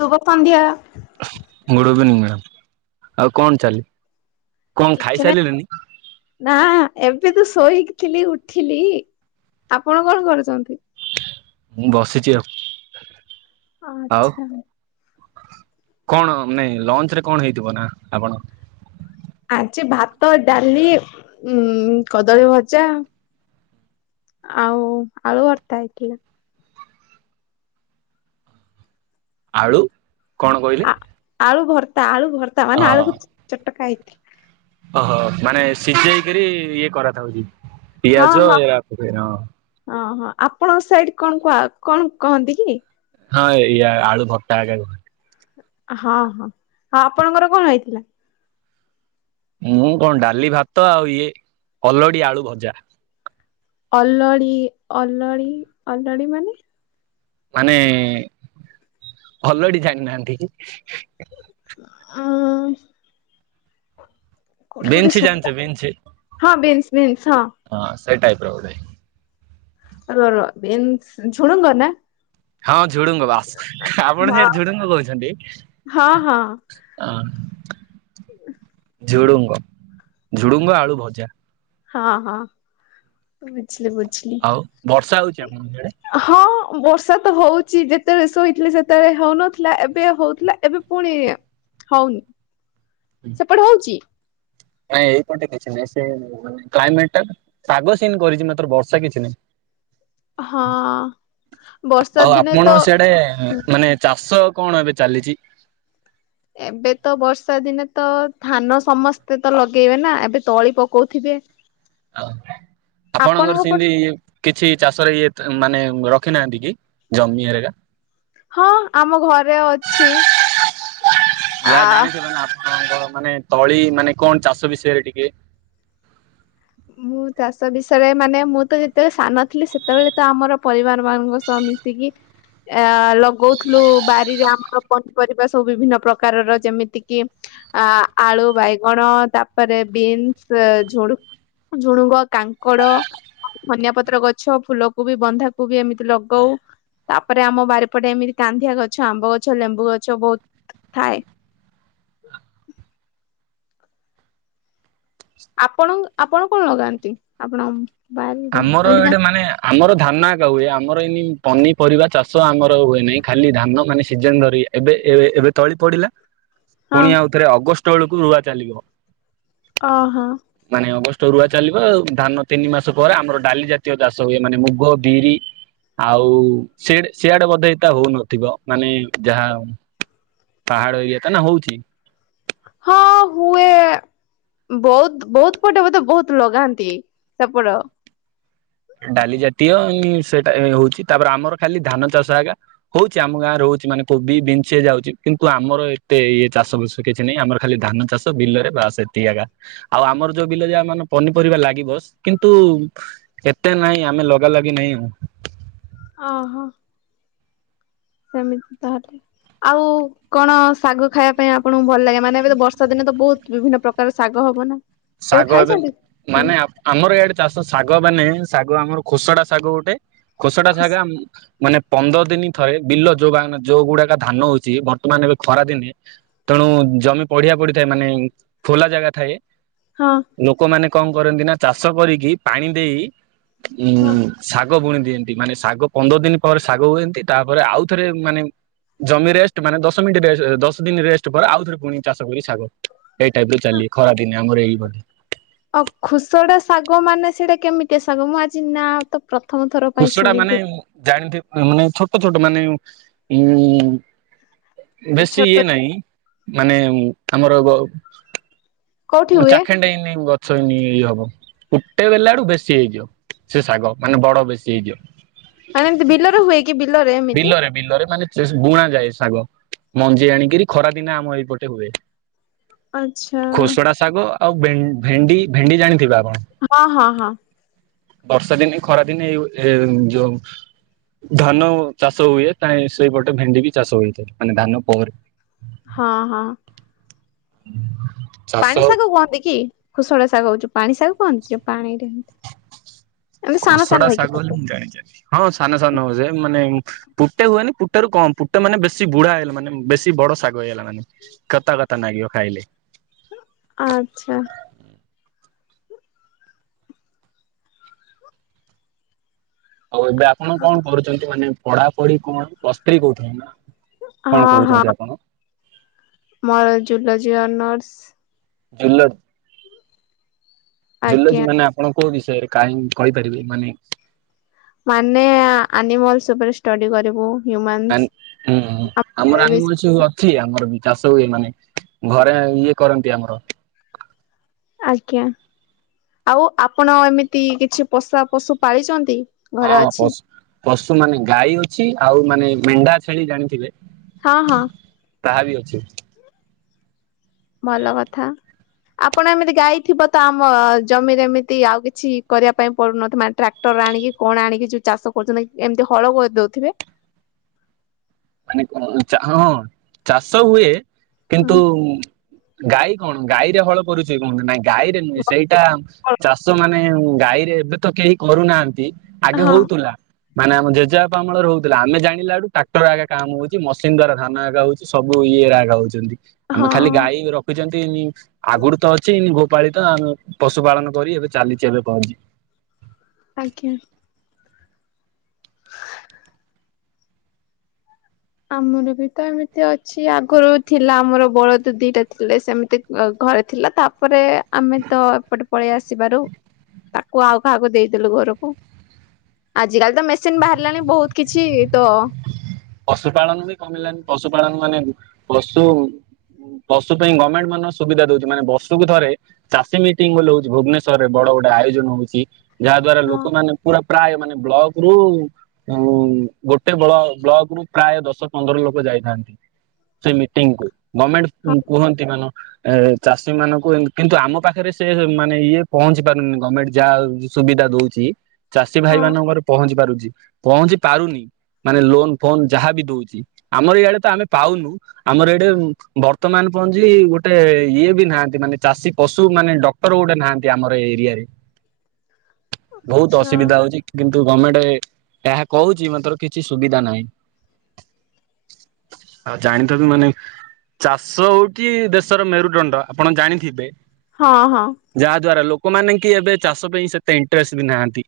ଶୁଭ ସନ୍ଧ୍ୟା। Good evening ଆଉ କଣ ଚାଲି କଣ କିଛି ନାଇ ଖାଇସାରିଲେଣି ନା। ଏବେ ତୁ ଶୋଇକିଥିଲି ଉଠିଲି ଆପଣ କଣ କରୁଚନ୍ତି? ମୁଁ ବସିଚି ଆଉ। ଆଉ ଆଛା। କଣ ନାଇଁ ଲଞ୍ଚ ରେ କଣ ହେଇଥିବ ନା ଆପଣ ଆଜି ଭାତ ଡାଲି ଉ କଦଳୀ ଭଜା। ଆଉ ଆଳୁ ଭତ୍ତା ହେଇଥିଲା। ଆଳୁ କଣ କହିଲେ? ଆଳୁ ଆଳୁ ଭତ୍ତା ହ ମାନେ ଆଳୁ କୁ ଚୋଟକା ଆଇତି ଓହୋ ମାନେ ସିଝେଇକରି ଇଏ କରାଥାଉଚି। ହଁ ପିଆଜ ହଁ ଏଇ ୟାକୁ ଦେ ହଁ। ହଁ ହଁ ଆପଣଙ୍କ ସାଇଡ କଣ କୁହ କଣ କହନ୍ତି କି? ହଁ ଇଆ ଆଳୁ ଭତ୍ତା ହେକା କୁହନ୍ତି। ହଁ ହଁ ହଁ ଆପଣଙ୍କର କଣ ହେଇଥିଲା? ମୁଁ କଣ ଡାଲି ଭାତ ଆଉ ଇଏ କଲଡି ଆଳୁ ଭଜା। ଅଲଡି ଅଲଡି ଅଲଡି ମାନେ ମାନେ ଆଲାଡ଼ି ଜାଣିନାହାନ୍ତି କି? ଅ କୋଉଠି ଗୋଟେ ବିନ୍ସ ଜାଣିଛ ଶୁଣିଲା ବିନ୍ସ ହଁ ବିମ୍ସ ବିମ୍ସ ହଁ। ସେଇ ଟାଇପ ର ଗୋଟେ। ଅ ହଁ ଝୁଡୁଙ୍ଗ ବାସ ଆପଣ ହଁ ସେଠି ଝୁଡୁଙ୍ଗ କହୁଛନ୍ତି ହଁ ହଁ ଅ। ଝୁଡୁଙ୍ଗ ଝୁଡୁଙ୍ଗ ଆଳୁ ଭଜା। ହଁ ହଁ ବୁଝିଲି ବୁଝିଲି ଆଉ ବର୍ଷା ହଉଛି ଆପଣଙ୍କ ଆଡେ? ହଁ। ବର୍ଷା ତ ହଉଚି ଯେତେବେଳେ ଶୋଇଥିଲେ ସେତେବେଳେ ହଉନଥିଲା ଏବେ ହଉଥିଲା ଏବେ ପୁଣି ହଉନି ସେପଟେ ହଉଚି ନାଇଁ ଏଇପଟେ କିଛି ନାହିଁ ସେ କ୍ଲାଇମେଟ ଟା ପାଗ ସିନ କରିଛି ମାତ୍ର ବର୍ଷା କିଛି ହଁ ନାହିଁ। ବର୍ଷା ଆଉ ଦିନେ ତ ଆପଣ ସିଆଡେ ମାନେ ଚାଷ କଣ ଏବେ ଚାଲିଚି? ଏବେ ତ ବର୍ଷା ଦିନେ ତ ଧାନ ସମସ୍ତେ ତ ଲଗେଇବେ ନା ଏବେ ତଳି ପକଉ ଆଉ ଆପଣଙ୍କର ଆପଣଙ୍କ ସେଇତି ପଟେ କିଛି ଚାଷରେ ଇଏ ମାନେ ରଖିନାହାନ୍ତି କି ଜମି ହେରେକା। ହଁ ଆମ ଘରେ ଅଛି। ଯାହା ଆ ଜାଣିଛ ନହେଲେ କଣ କଣ ମାନେ ତଳି ମାନେ କଣ ଚାଷ ବିଷୟରେ ଟିକେ ମୁଁ ଚାଷ ବିଷୟରେ ମାନେ ମୁଁ ତ ଯେତେବେଳେ ସାନଥିଲି ସେତେବେଳେ ତ ଆମର ପରିବାର ମାନଙ୍କ ସହ ମିଶିକି ଆ ଲଗଉଥିଲୁ ବାରିରେ ଆମର ପନିପରିବା ସବୁ ବିଭିନ୍ନ ପ୍ରକାରର ଯେମିତି କିି ଆ ଆଳୁ ବାଇଗଣ ତାପରେ ବିନ୍ସ ଝୁଡୁ ଝୁଡୁଙ୍ଗ କାଙ୍କଡ ଧନିଆ ପତ୍ର ଗଛ ଫୁଲକୋବି ବନ୍ଧାକୋବି ଏମିତି ଲଗଉ ତାପରେ ଆମ ବାରିପଟେ ଏମିତି କାନ୍ଧିଆ ଗଛ ଆମ୍ବ ଗଛ ଲେମ୍ବୁ ଗଛ ବହୁତ ଥାଏ [inaudible] ଆପଣ ଆପଣ କଣ ଲଗାନ୍ତି ଆପଣ? ବାରିରେ ଆମର ଏମିତି କା ଏଇଟେ ମାନେ ଆମର ଧାନା ଆଉ ହୁଏ ଆମର ଏନି ପନିପରିବା ଚାଷ ଆମର ହୁଏ ନାହିଁ ଖାଲି ଧାନ ମାନେ ସିଜନ ଧରି ଏବେ ଏବେ ଏ ଏବେ ତଳି ପଡିଲା ହଁ ପୁଣି ଆଉଥରେ ଅଗଷ୍ଟ ବେଳକୁ ରୁଆ ଚାଲିବ ଅ ହୋ ତ ରୁଆ ଚାଲିବ ଧାନ ତିନି ମାସ ପରେ ଆମର ଡାଲି ଜାତୀୟ ଚାଷ ହୁଏ। ମାନେ ମୁଗ ବିରି ଆଉ ସିଡେ ସିଆଡେ ବୋଧେ ତା ହଉନଥିବ ମାନେ ଯାହା ପାହାଡ ଏରିଆତା ନା ହଉଛି ହଁ ହୁଏ ବହୁତ ବହୁତ ପଟେ ବୋଧେ ବହୁତ ଲଗାନ୍ତି ସେପଟ ଡାଲି ଜାତୀୟ ଉ ସେଟା ହଉଛି ତାପରେ ଆମର ଖାଲି ଧାନ ଚାଷ ଆଜ୍ଞା ହଉଛି ଆମ ଗାଁରେ ହଉ- ଛି ମାନେ କୋବି ବିଞ୍ଚି ଯାଉଛି କିନ୍ତୁ ଆମର ଏତେ ଇଏ ଚାଷ ବାସ କିଛି ନାହିଁ ଆମର ଖାଲି ଧାନ ଚାଷ ବିଲ ରେ ବାସ୍ ସେତିକି ଆଜ୍ଞା ଆଉ ଆମର ଯୋଉ ବିଲ ଯା ମାନେ ପନିପରିବା ଲାଗିବ କିନ୍ତୁ ଏତେ ନାହିଁ ଆମେ ଲଗା ଲଗି ନେହିଁ ହୁଁ ଓ ହୋ ସେମିତି ତାହେଲେ ଆଉ କଣ ଶାଗ ଖାଇବା ପାଇଁ ଆପଣଙ୍କୁ ଭଲ ଲାଗେ ମାନେ ଏବେ ତ ବର୍ଷା ଦିନେ ତ ବହୁତ ବିଭିନ୍ନ ପ୍ରକାର ଶାଗ ହବ ନା କେବେ ଶାଗ ଏବେ ଖାଇଛନ୍ତି ହୁଁ ମାନେ ଆ ଆମର ଏଇଆଡେ ଚାଷ ଶାଗ ମାନେ ଶାଗ ଆମର ଖୋସଡା ଶାଗ ଗୋଟେ ଖୋସଡା ଶାଗ ଖୁସ୍ ଆମ - ମାନେ ପନ୍ଦର ଦିନ ଥରେ ବିଲ ଯୋଉବାହାନା ଯୋଉ ଗୁଡାକ ଧାନ ହଉଛି ବର୍ତ୍ତମାନ ଏବେ ଖରାଦିନେ ତ ତେଣୁ ଜମି ପଢିଆ ପଡିଥାଏ ମାନେ ଖୋଲା ଜାଗା ଥାଏ ହଁ ଲୋକମାନେ କଣ କରନ୍ତି ନା ଚାଷ କରିକି ପାଣି ଦେଇ ଉଁ ହଁ। ସା ଶାଗ ବୁଣି ଦିଅନ୍ତି ମାନେ ଶାଗ ପନ୍ଦର ଦିନ ପରେ ଶାଗ ହୁଏନ୍ତି ତାପରେ ଆଉ ଥରେ ମାନେ ଜମି ରେଷ୍ଟ ମାନେ ଦଶ ମିନିଟ ରେଶେ ଦଶ ଦିନ ରେଷ୍ଟ ପରେ ଆଉ ଥରେ ପୁଣି ଚାଷ କରିବେ ଶାଗ ଏଇ ଟାଇପ ର ଚାଲି ଖରାଦିନେ ଆମର ଏଇ ବୋଲି ଆଉ ଖୁସଡା ଶାଗ ମାନେ ସେଇଟା କେମିତିଆ ଶାଗ ମୁଁ ଆଜି ନା ତ ପ୍ରଥମ ଥର ପାଇଁ ଖୁସଡା ମାନେ ଶୁଣିଲି। ଜାଣିଥିବ୍ ମାନେ ଛୋଟ ଛୋଟ ମାନେ ଉଁ ବେଶୀ ଛୋଟ ଇଏ ନାହିଁ ମାନେ ଉଁ ଆମର ଗ କୋଉଠି ମୁଁ ହୁଏ ଚ଼ାଖେଣ୍ଡେ ହେଇନି ଗ ଛଇନେ ଇ ହବ କୁଟେ ବେଲା ଆଡୁ ବେଶୀ ହେଇଯିବ ସେ ଶାଗ ମାନେ ବଡ ବେଶୀ ହେଇଯିବ। ମାନେ ଏମତି ବିଲରେ ହୁଏ କି ବିଲରେ ଏମିତି? ସେସ୍ ବୁଣା ଯାଏ ଶାଗ ମଞ୍ଜି ଆଣିକିରି ଖରା ଦିନ ଆମ ଏଇପଟେ ହୁଏ। ଆ ଖୋସଡ଼ା ଶାଗ ଆଉ ଭେନ୍ ଭେଣ୍ଡି ଭେଣ୍ଡି ଜାଣିଥିବେ ଆପ୍ ହଁ ହଁ ହଁ। ବର୍ଷା ଦିନେ, ଖରା ଦିନେ ଏଉ ଏ ଯୋଉ ଧାନ ଚାଷ ହୁଏ ତା ସେଇପଟେ ଭେଣ୍ଡି ବି ଚାଷ ହୋଇଥାଏ ମାନେ ଧାନ ପରେ। ହଁ ହଁ। [inaudible] ପାଣି ଶାଗ କୁହନ୍ତି କି ଖୁଶୁଳା ଶାଗ ଅଉଚୁ ପାଣି ଶାଗ କୁହନ୍ତି ଯୋଉ ପାଣିରେ ହୁଅନ୍ତି? ଖୋସଡା ଶାଗ ଓଲି ମୁଁ ଜାଣିଚ଼ି ହଁ ସାନ ସାନ ହଉ ସେ ମାନେ ପୁ ଟେ ହୁଏନି ପୁଟାରୁ କମ୍ ପୁଟା ମାନେ ବେଶୀ ବୁଢା ହେଲେ ମାନେ ବେଶୀ ବଡ ଶାଗ ହେଇଗଲା ମାନେ କତା କତା ନାଗିବ ଖା ଖାଇଲେ। ଆଚ୍ଛା। ଆଉ ଏବେ ଆପଣ କଣ କରୁଚନ୍ତି? ମାନେ ପଢାପଢି କଣ ପ୍ଲସ୍ ଥ୍ରୀ କହୁଥିଲେ ନା? କଣ ହଁ ହଁ କରୁଚନ୍ତି ଆପଣ? ମୋର ଜୁଲୋଜି ଅନର୍ସ। ଜୁଲୋଜି ଜୁଲୋଜି ଆଜ୍ଞା ମାନେ ଆପଣ କୋଉ ବିଷୟରେ କାହିଁ କହିପାରିବେ ମାନେ ମାନେ ଆ ଆନିମଲ୍ସ ଉପରେ ଷ୍ଟଡି କରିବୁ। ହ୍ୟୁମାନ୍ସ। ଆନ୍ ଉମ୍ ଆମର ଆନିମଲ୍ସ ବି ଅଛି ଆମର ବି ଚାଷ ହୁଏ ମାନେ ଘରେ ଇଏ କରନ୍ତି ଆମର ଆଜ୍ଞା ଆଉ ଆପଣ ଏମିତି କିଛି ପଷା ପଶୁ ପାଳିଚନ୍ତି? ହଁ ପଶ୍ ପଶୁ ମାନେ ଗାଈ ଅଛି ଆଉ ମାନେ ମେଣ୍ଢା, ଛେଳି ଜାଣିିଥିବେ? ହଁ ହଁ। ତାହା ବି ଅଛି। ଭଲ କଥା। ଆପଣ ଏମିତି ଗାଈ ଥିବ ତ ଆମ ଜମିରେ ଏମିତି ଆଉ କିଛି କରିଆ ପାଇଁ ପଡୁନ ଥିବ ମାନେ ଟ୍ରାକ୍ଟର? ର ଆଣିକି କଣ ଆଣିକି ଯୋଉ ଚାଷ କରୁଚନ୍ତି ଏମିତି ହଳ କରିଦଉଥିବେ? [inaudible] ମାନେ କଁ ଚା ହଁ ଚାଷ ହୁଏ ହଁ କିନ୍ତୁ ଗାଈ କଣ ଗାଈରେ ହଳ କରୁଚି କଣ? ନାଇଁ ଗାଈରେ ନୁହେଁ ସେଇଟା ଚାଷ ମାନେ ଗାଈରେ ଏବେ ତ କେହି କରୁନାହାନ୍ତି ଆଗେ ହଁ ହଉଥୁଲା। ମାନେ ଆମ ଜେଜେଆପା ଅମଳ ରେ ହଉଥିଲା। ଆମେ ଜାଣିଲାଠୁ ଟ୍ରାକ୍ଟର ଆଗେ କାମ ହଉଚି ମସିନ୍ ଦ୍ଵାରା ଧାନ ଆଗ ହଉଚି ସବୁ ଇଏ ଆଗ ହଉଛନ୍ତି! ଆମେ ହଁ ଖାଲି ଗାଈ ରଖିଚନ୍ତିି ନି ଆଗରୁ ତ ଅଛିି ନି ଗୋ ପାଳିତ ଆମେ ପଶୁପାଳନ କରି ଏବେ ଚାଲିଚି ଏବେ ପଞ୍ଜି। ଆଜ୍ଞା। ଆମର ବି ତ ଏମିତି ଅଛି ଆଗରୁ ଥିଲା ଆମର ବଳଦ ଦିଟା ଥିଲେ ସେମିତି ଆ ଘରେ ଥିଲା ତାପରେ ଆମେ ତ ଏପଟେ ପଳେଇ ଆସିବାରୁ ତାକୁ ଆଉ କାହାକୁ ଦେଇଦେଲୁ ଘରକୁ। ଆଜି କାଲି ତ ମେସିନ୍ ବାହାରିଲାଣି ବୋହୁତ କିଛି ତ ପଶୁ ପାାଳନ ବି କମିଲାଣି ପଶୁ ପାାଳନ ମାନେ ପଶୁ ପଶୁ ପାଇଁ ଗମେଣ୍ଟ ମାନ ସୁବିଧା ଦଉଛି ମାନେ ବର୍ଷୁକୁ ଥରେ ଚାଷୀ ମିଟିଂ ବୋଲି ହଉଚ଼ି ଭୁବନେଶ୍ଵର ରେ ବଡ ଗୋଟେ ଆୟୋଜନ ହଉଚି। ଯାହା ଦ୍ଵାରା ହଁ ଲୋକମାନେ ପୁରା ପ୍ରାୟ ମାନେ ବ୍ଲକ ରୁ ଉମ୍ ଗୋଟ ଏତେ ବ୍ଲ ବ୍ଲକ ରୁ ପ୍ରାୟ ଦଶ ପନ୍ଦର ଲୋକ ଯାଇଥାନ୍ତି ସେ ମିଟିଂ କୁ। ଗମେଣ୍ଟ ହଁ କୁହନ୍ତି ମାନ। ଏ ଚାଷୀ ମାନଙ୍କୁ କିନ୍ତୁ ଆମ ପାଖରେ ସେ ମାନେ ଇଏ ପହଞ୍ଚି ପାରୁନି ଗମେଣ୍ଟ ଯାହା ସୁବିଧା ଦଉଛି। ଚାଷୀ ଭାଇ ହଁ ମାନଙ୍କର ପହଞ୍ଚି ପାରୁଛି ପହଞ୍ଚି ପାରୁନ ମାନେ ଲୋନ ଫୋନ ଯାହା ବି ଦଉଛ। ଆମର ଏଇଆଡେ ତ ଆମେ ପାଉନୁ ଆମର ଏଇଡେ ବର୍ତ୍ତମାନ ମାନେ ପହଞ୍ଚିଲି ଗୋଟେ ଇଏ ବି ନାହାନ୍ତି, ମାନେ ଚାଷୀ ପଶୁ ମାନେ ଡକ୍ଟର ଗୋଟେ ନାହାନ୍ତି ଆମର ଏ ଏରିଆରେ। ବହୁତ ଆଚ୍ଛା। ଅସୁବିଧା ହଉଛି କିନ୍ତୁ ଗମେଣ୍ଟ ଏହା କହୁଛି ମାତ୍ର କିଛି ସୁବିଧା ନାହିଁ। ଆଉ ଜାଣିଥିବୁ ମାନେ ଚାଷ ହଉଛି ଦେଶର ମେରୁଦଣ୍ଡ। ଆପଣ ଜାଣିଥିବେ? ହଁ ହଁ। ଯାହା ଦ୍ଵାରା ଲୋ ଲୋକମାନେ କି ଏବେ ଚାଷ ପାଇଁ ସେତେ ଇଣ୍ଟରେଷ୍ଟ ବି ନାହାନ୍ତି।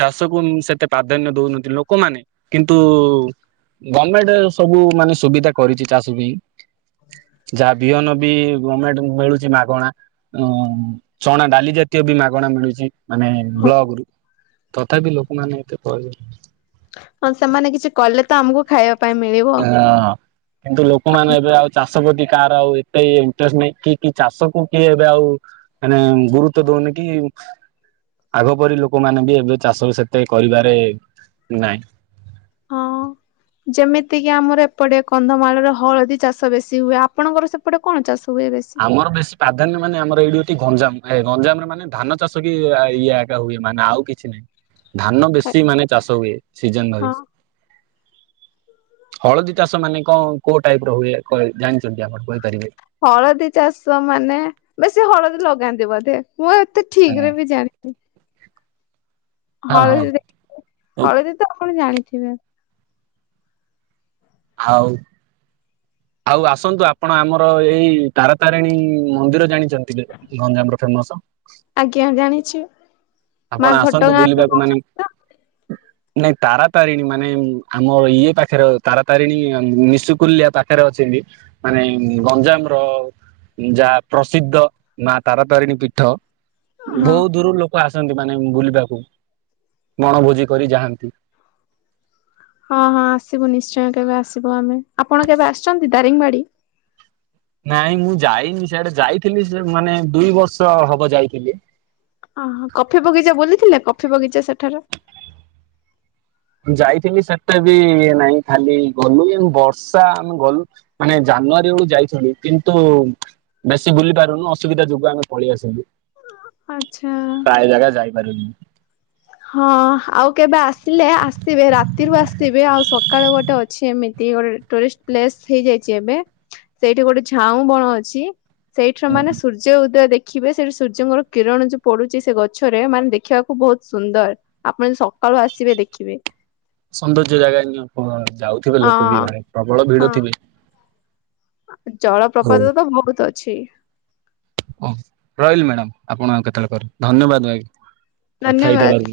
ଚାଷ କୁ ସେତେ ପ୍ରାଧାନ୍ୟ ଦଉନାହାନ୍ତି ଲୋକମାନେ। କିନ୍ତୁ ଗମେଣ୍ଟ ସବୁ ମାନେ ସୁବିଧା କରିଛି ଚାଷ ପାଇଁ। ଯାହା ବିହନ ବି ଗମେଣ୍ଟ ମିଳୁଛି ମାଗଣା। ଆ ଚଣା ଡାଲି ଜାତୀୟ ମାଗଣା ମିଳୁଛି ମାନେ ହଁ। ବ୍ଲକ ରୁ, ତଥାପି ଲୋକମାନେ ଏତେ [inaudible] ହଁ ସେମାନେ କିଛି କଲେ ତ ଆମକୁ ଖାଇବା ପାଇଁ ମିଳିବ। ହଁ କିନ୍ତୁ ଲୋକମାନେ ଏବେ ଆଉ ଚାଷ ଚାଷ ପ୍ରତି କାହାର ଆଉ ଏତେ ଇଣ୍ଟରେଷ୍ଟ ନାହିଁ। କି କି ଚାଷକୁ କିଏ ଏବେ ଆଉ ମାନେ ଗୁରୁତ୍ଵ ଦଉନି। ଦିମ୍ ଆଗ ପରି ଲୋକମାନୋନେ ବି ଏବେ ଚାଷ ସେତେ କରିବାରେ ନାଇଁ ହଁ। ଯେମିତି କିି ଆମର ଏପଟେ କନ୍ଧମାଳ ର ହଳଦୀ ଚାଷ ବେଶୀ ହୁଏ। ଆପଣଙ୍କର ସେପଟେ କଣ ଚାଷ? ହୁଏ ବେଶୀ? ଆମର ବେଶୀ ପ୍ରାଧାନ୍ୟ ମାନେ ଆମର ଏଇଠି ଏଠି ଗଞ୍ଜାମ ଏ ଗଞ୍ଜାମରେ ମାନେ ଧାନ ଚାଷ କି ଇଏ ଏକା ହୁଏ ମାନେ ଆଉ କିଛି ନାଇଁ। ଧାନ ବେଶୀ ମାନେ ଚାଷ ହୁଏ। ସିଜନ ଭରି ହଁ ହଳଦୀ ଚାଷ ମାନେ କଣ କୋଉ ଟାଇପ ର ହୁଏ କହି ଜାଣିଛନ୍ତି ଆପଣ କହିପାରିବେ? ହଳଦୀ ଚାଷ ମାନେ ବେଶୀ ହଳଦୀ ଲଗାନ୍ତି ବୋଧେ। ମୁଁ ଏତେ ହଁ ଠିକରେ ବି ଯାଣିନି ହଁ ହଳଦୀ ହଳଦୀ ତ ଆପଣ ଜାଣିଥିବେ। ଆ? ଆଉ ଆସନ୍ତୁ। ଆପଣ ଆମର ଏଇ ତାରାତାରିଣୀ ମନ୍ଦିର ଜାଣିଛନ୍ତି? ଯେମିତିକି ଗଞ୍ଜାମରେ ଫେମସ ଆଜ୍ଞା ଜାଣିଛି। ମା ଆପଣ ଆସନ୍ତୁ ଘଟଗାଁ ରୁ ବୁଲିବାକୁ ମାନେ କହୁଛନ୍ତି ତ ନାଇଁ ତାରାତାରିଣୀ ମାନେ ଆମର ଇଏ ପାଖରେ ତାରାତାରିଣୀ ନିଶୁକୁଲିଆ ପାଖରେ ଅଛି। ମାନେ ଗଞ୍ଜାମ ର ଯାହା ପ୍ରସିଦ୍ଧ ମା ତାରାତାରିଣୀ ପୀଠ ହଁ। ବହୁ ଦୂରରୁ ଲୋକ ଆସ ମାନେ ବୁଲିବାକୁ ବଣଭୋଜି କରି ଯାଆନ୍ତି। ହଁ ହଁ ଆସିବୁ ନିଶ୍ଚୟ କେବେ ଆସିବ ଆମେ ଆପଣ କେବେ ଆସିଛନ୍ତି ଦାରିଙ୍ଗବାଡି? ନାଇଁ ମୁଁ ଯାଇନି ସିଆଡେ ଯାଇଥିଲି ସେ ମାନେ ଦୁଇ ବର୍ଷ ହବ ଯାଇଥିଲି। ଅହ କଫି ବଗିଚା ବୁଲିଥିଲେ କଫି ବଗିଚା ସେଠାର? ଯାଇଥିଲି ସେଟା ବି ନାଇଁ ଖାଲି ଗଲୁ ବର୍ଷା ଆମେ ଗଲୁ ମାନେ ଯା ଜାନୁଆରୀ ବେଳୁ ଯାଇଥିଲୁ କିନ୍ତୁ ବେଶୀ ବୁଲି ପାରୁନୁ ଅସୁବିଧା ଯୋଗୁ ଆମେ ପଳେଇ ଆସିଲୁ। ଆଛା। ମେରୁନ୍ ହଁ ଆଉ କେବେ ଆସିଲେ ଆସିବେ ରାତିରୁ ଆସିବେ ଆଉ ସକାଳୁ ଗୋଟେ ଅଛି ଏମିତି ଗୋଟେ ଟୁରିଷ୍ଟ ପ୍ଲେସ ହେଇଯାଇଛି ଏବେ ସେଇଠି ଗୋଟେ ଝାଉଁ ବଣ ଅଛି। ସେଇଠୁ ମାନେ ସୂର୍ଯ୍ୟ ଉଦୟ ଦେଖ୍ ଦେଖିବେ ସେଠି ସୂର୍ଯ୍ୟଙ୍କର କିରଣ ଯୋଉ ପଡୁଛି ସେ ଗଛରେ ମାନେ ଦେଖିବାକୁ ବହୁତ ସୁନ୍ଦର ଆପଣ ସକାଳୁ ଆସିବେ ଦେଖିବେ। ସୌନ୍ଦର୍ଯ୍ୟ ଜାଗା ନି କଣ ଯାଉଛି ଥିବେ ଲୋକ ବି ହଁ ଘରେ ପ୍ରବଳ ହଁ ଭିଡ ଥିବେ ଜଳପ୍ରପାତ ତ ବହୁତ ଅଛି। ଓ ରହିଲି ମ୍ୟାଡ଼ାମ ଆପଣ ଆଉ କେତେବେଳେ କରିବେ ଧନ୍ୟବାଦ ଭାଇ। କଥା ଧନ୍ୟବାଦ। ହେଇଥିଲେବି